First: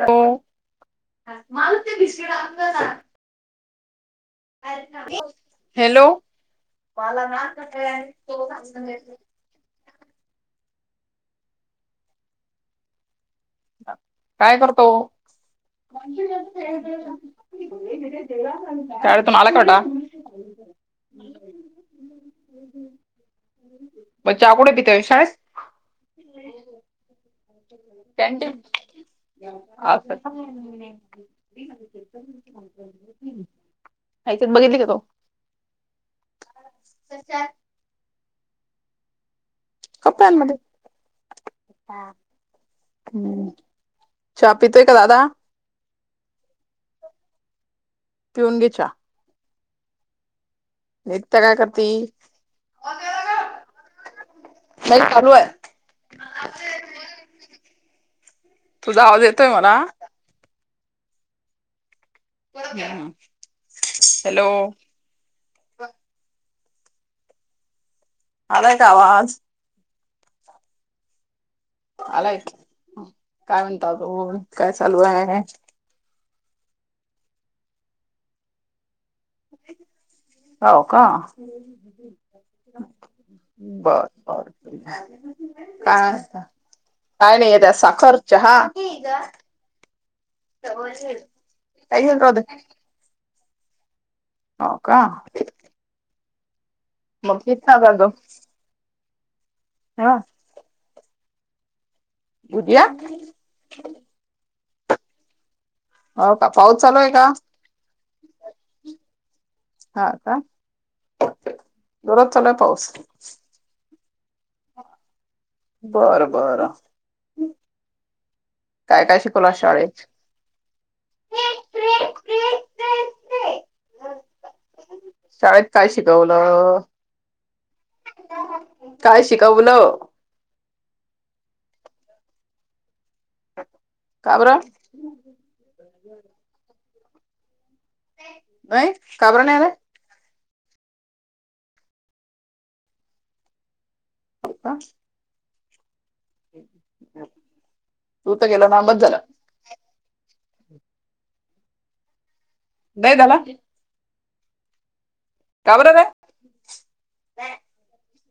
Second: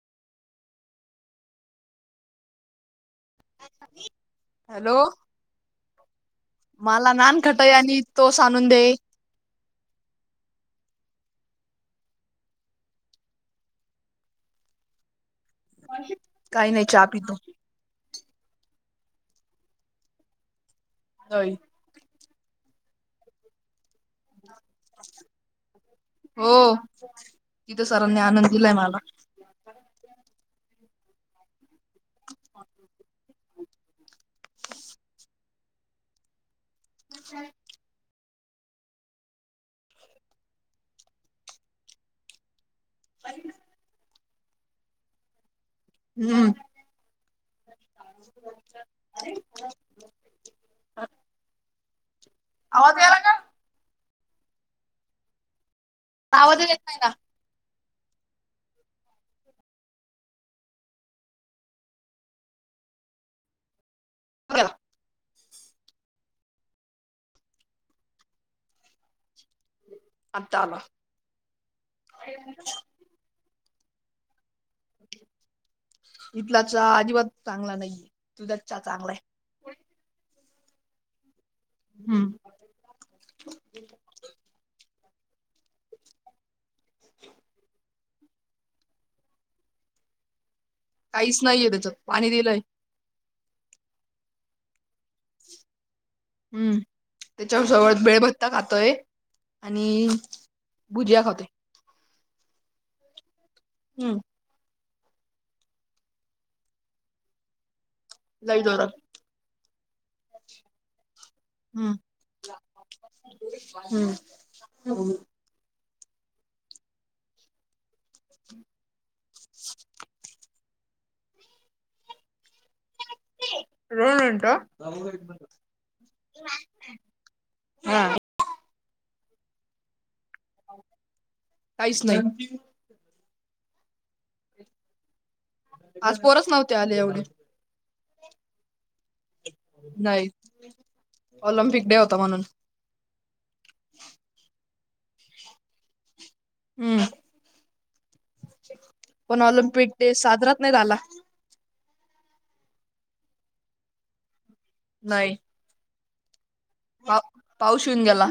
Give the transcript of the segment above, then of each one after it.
हो मला ते बिस्कीट आणून द्याना. ये खलिफा हॅलो मला नानखटाई आणि टोस आणून दे. द्या काय करतो? काही नाही चहा पितो. शाळेतून आले का वटा? होय. म चहा कुठे पीते शाळेस. हो तिथं सरांनी आनंद दिलाय मला. [unintelligible] आईच्यात बघितली का तू? [unintelligible] कपानमध्ये हम्म. चहा पितय का दादा? हूं पिऊन घे चहा. एकता काय करती? आवाज यायला का? सही [unintelligible] त तारु आहे. आवाजच येत नाही ना. तुझा आवाज येतोय मला. [unintelligible] हॅलो. गेला आलाय का आवाज? आता आला. आलाय. काय म्हणता? दादोबा काय चालू आहे? इथला चहा अजिबात चांगला नाहीय. तुझा चहा चांगलाय. होव का. हम्म बर, बर काय असतं? काय नाही येत. साखर चहा [unintelligible] [unintelligible] काहीच नाहीये त्याच्यात आई पाणी राहू दे. दिलंय. हो का. हम्. मग घेत त्याच्याच ना का जवळ ग भेळभत्ता खातोय. आणि हा भुजिया खातोय. बुद्या. हम्म. हो का पाऊस चालू हाय का? लई जोरात. हा का हम्म दररोज चालूय पाऊस. हम. बरं, बरं. हं. काय काय शिकवल आज शाळेत? रेल इंटा - - शाळेत काय शिकवलं. काय शिकवलं? काहीच नाही. काबर? आज पोरच नव्हती आली एवढी. नाहीत. का बर नाही आले? नाही ऑलिम्पिक डे होता म्हणून. का? हम्म. तू तर गेला ना बसं झाल. ते साजरात नाही झाला. नै झाला. नाही. काबर र? पाऊ पाऊस येऊन गेला.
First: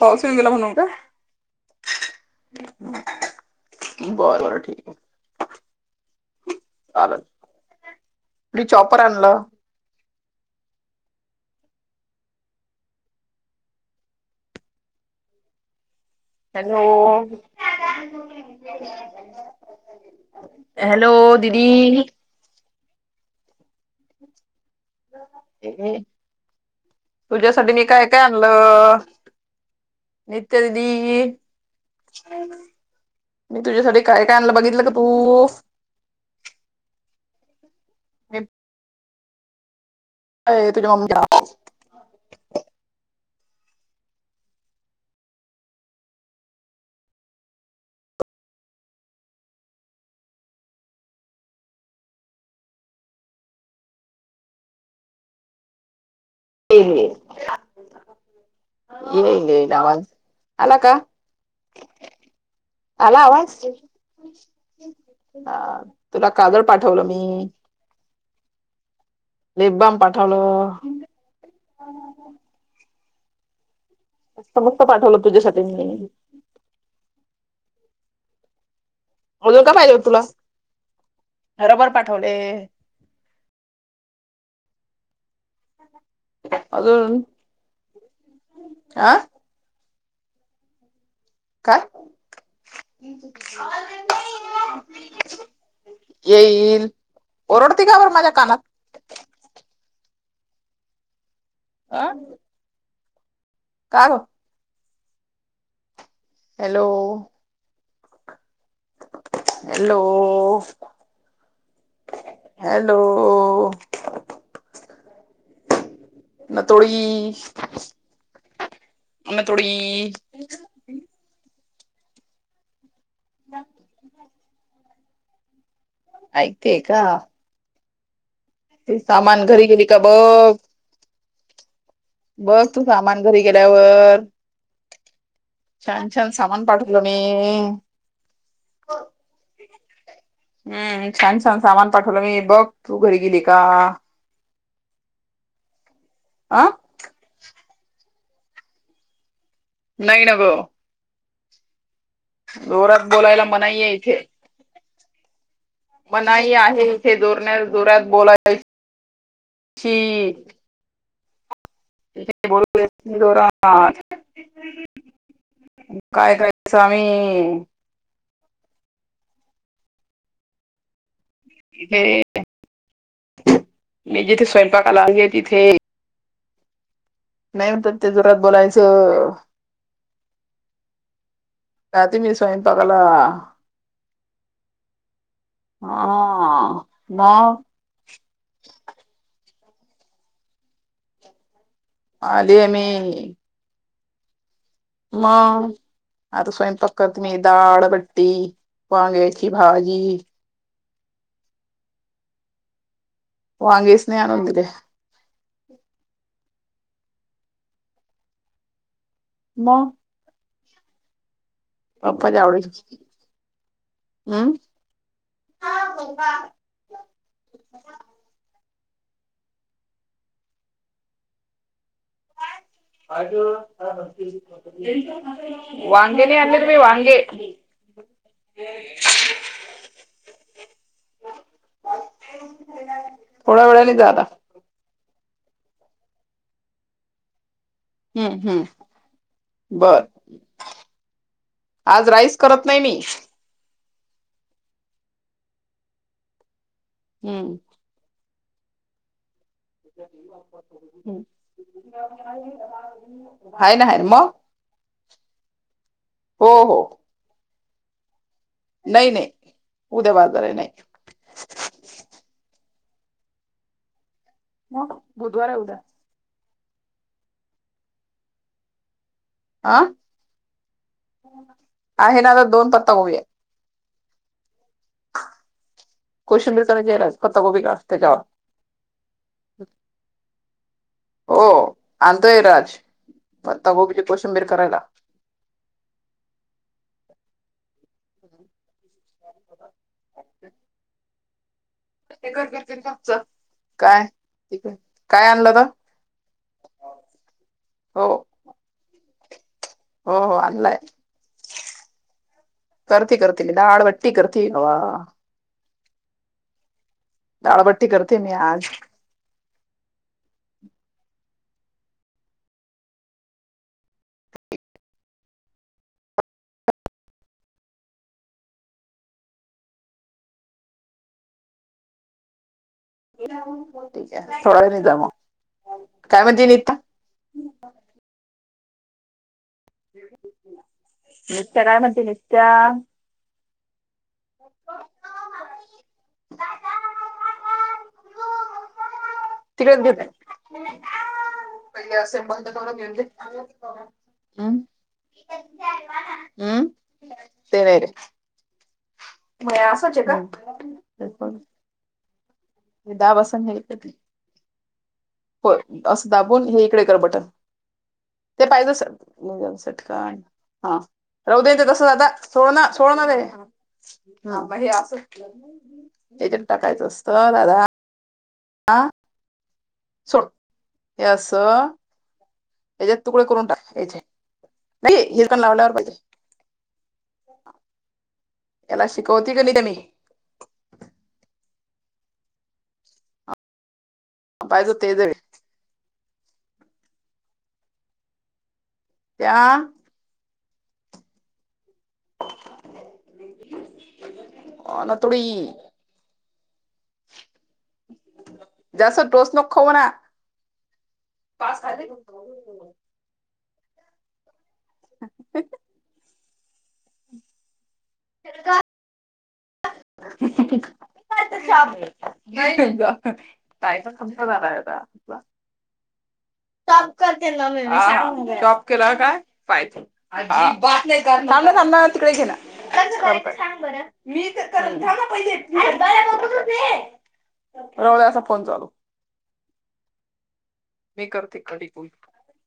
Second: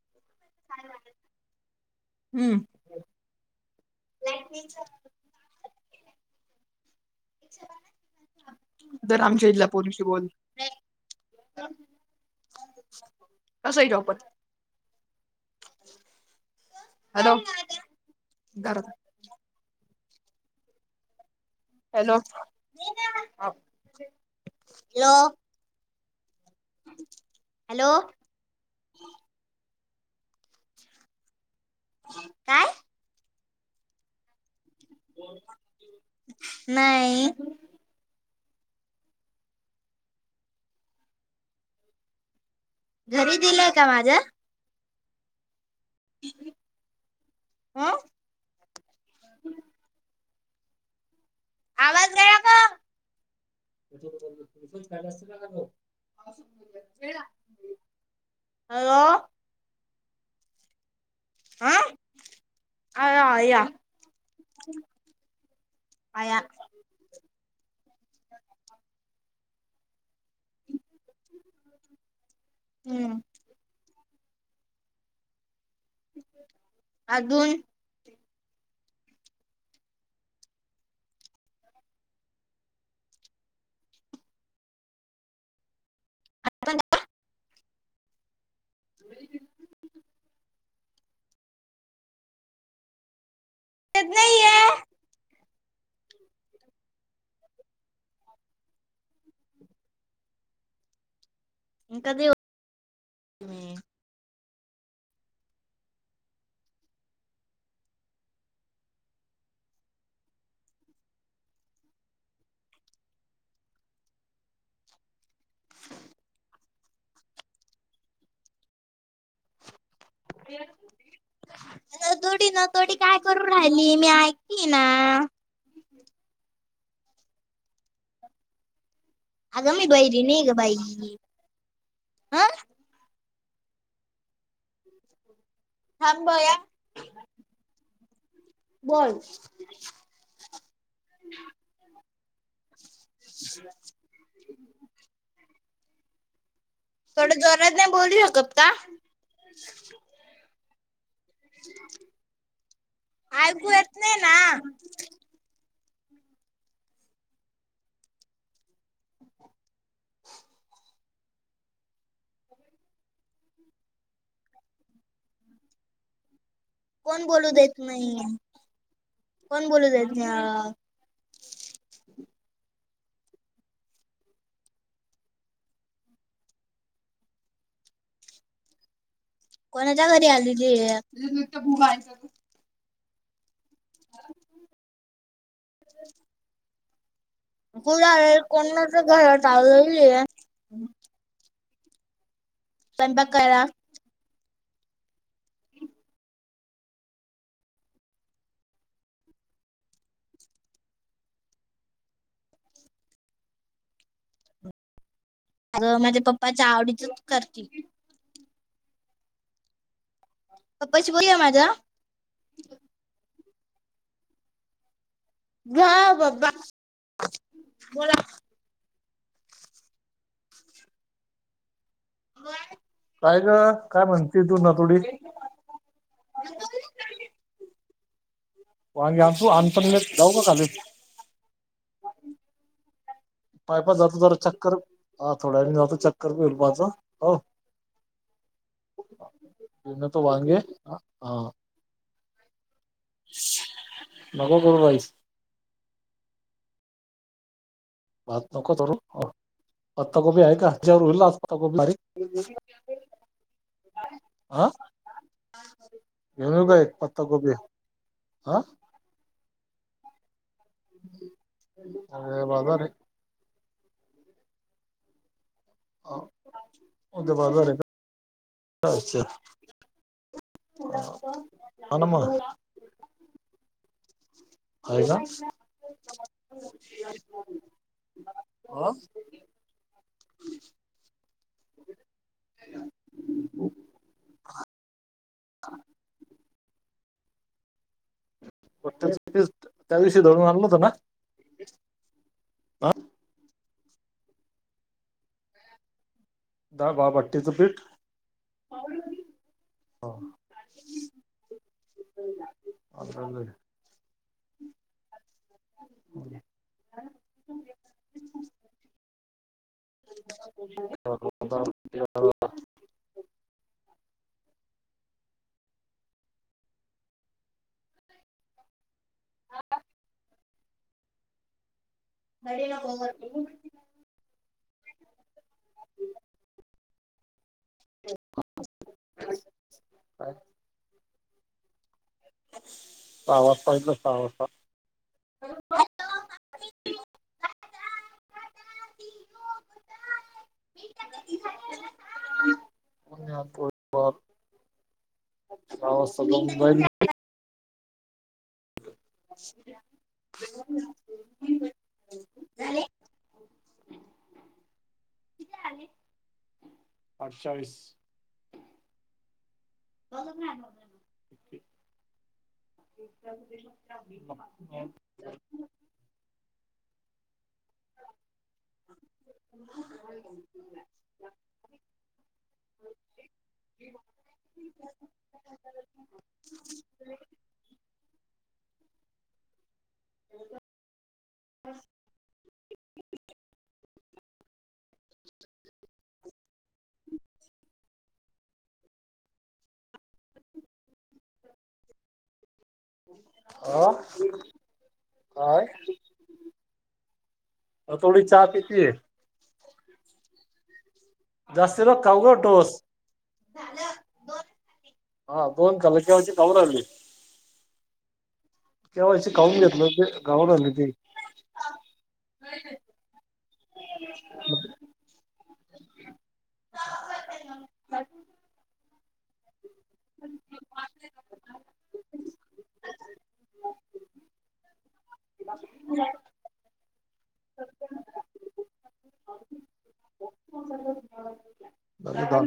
पासून येऊन गेला म्हणू का? हम्म. बर बर ठीक काय. चाललं. तर आणलं आमच्या पोरीशी बोल. कस हाय ठोपत? हॅलो, हॅलो घरात हॅलो. दिदी. हौ. तुझ्यासाठी मी हॅलो काय काय आणलं नेतदी काय मी तुझ्यासाठी काय काला बघितलं का तू नाही अ अ तुझी मम्मी घरी दिलंय का माझ्या आं आवाज गेला का येल येल हॅलो येईल येईल आवाज आला का आ आला आवाज हा तुला आया काजळ पाठवलं मी लिपवाम पाठवलो हम्म मस्त पाठवलं तुझ्यासाठी मी अजून म्हजून काय पाहिजे होत तुला रबर पाठवले अजून आह काय त नाही या येईल ओरडते का बरं माझ्या कानात अह कधी काव हॅलो हॅलो हॅलो म थोडी म थोडी ह तो काय करू राहिली मी ऐकली ना नतोडी नतोडी काय म्हणते मी ऐकत आहे ना ते सामान घरी अगं गेली मी का बहिरी नाही ग बघ बाई ह बस तू सामान घरी गेल्यावर छान थांब छान बया समान पाठलो मी बोल हम्म छान छान सामान पाठवलं मी बघ तू घरी गेली का. अ. थोड जोरात नाय बोलू शकत का. नाही ना ग. जोरात बोलायला ऐकू मनाई आहेे येत नाही इथे. ना मनाई आहे इथे जोरण्या जोरत बोलाय ची. ईथ बोलू शकत नाही जोरात, काय काय कोण बोलू देत नाही कोण बोलू देत नाही. तथे मी जिथे स्वयंपाकाला आली आहे तिथे. नाही म्हते जोरात बोलायचं. कोणाच्या घ आलेलीय. बोला हा. मग कुर आलल कोनाच्या घरात आलेलीय. आली मी. करायला मग. आता स्वयंपाक करते मी डाळ बट्टी वांग्यायची भाजी. वांगेच नाही आणून दिले. अग माझ्या पप्पाच्या आवडीतच करती. मग पप्पाशी बोलूया माझ्या. पप्प जावडे हम्म. घ्याओ पप्पा, बोला. काय. काय ग काय म्हणतीस, वांगे नाही आणले तुम्ही वांगे. वांगे आणतो आणतो लगेच जाऊ का खाली. थोड्या पायपाय वेळाने जा जातो आता जरा चक्कर. हा थोड्या वेळाणी जाातो चक्कर बी होईल पहातो. हम्म् हम्म घेऊन बर येतो वांगे हा आज राईस करत नेमी. नगो करु कायचं. हम्म. भात नको करू. [unintelligible] पत्ताकोबी आहे का तेजवर हुईल ना पत्ताकोबी भाजी. हाय ना हाय ना मग हो घेूऊन येऊ हो काय पत्ता गोबी. नाही नाही उद्या बाजार आहे नाही. अे बाजरय. मग बुधवार हाय उद्या. आहे उद्या बाजार हेका. अच्छा अं, हा आहे मग ना आग दोन पत्ताकोबी हाय. आहे का [unintelligible] कोशिंबीर करायची आणि पत्ताकोबी काटते जाऊ [inaudible] हा हो आणतोय राज पत्ताकोबीची कोशिंबीर करायला. [inaudible] त्या त्याविवषी धरून आणल होत ना. हा काय त काय आणलं र डाल बाभट्टीचं पीठ. हा. हो हो आणलंय. करती करती दाळ वट्टी करती वा [inaudible] दाडबट्टी करते मी आज [inaudible] हा नडी ना ठीक आहे सोडवे नि जा मग काय म्हणजे निता [unintelligible] नत्या काय म्हणती नत्या पहिला सहा वाजता हॅलो मामी तिकडेच घेत पहिले असे ब करून घेऊन हवाल ब ते नाहीे [inaudible] ते दहा बसन घ्याय ते हो असं दाबून हे इकडे कर बटन अठ्ठावीस ते पाहिजेसाठी राहू दे तसंच आता सो सोळाणार रे. हा हे अस याच्या टाकायचं असत दादा आ. सोड यास. याचेत तुकडे करून टाक याचे नाही हिरकण लावल्यावर पाहिजे. [inaudible] याला शिकवती क नाही त मी हम्. ह पायच ते जर. त्या. हा ना थोडी काय. अ थोडी चहा पितीय. कोरा. जास्त बघ खाऊ ग टोस. [unintelligible] केव्हाच त गावडली त. काय सज बा बा टॉप करते ना टॉप केला काय फाय. थांबा थांबा तिकडे गेला. रवळ फोन चालू. मी करते कधी कॉल. झालं काम.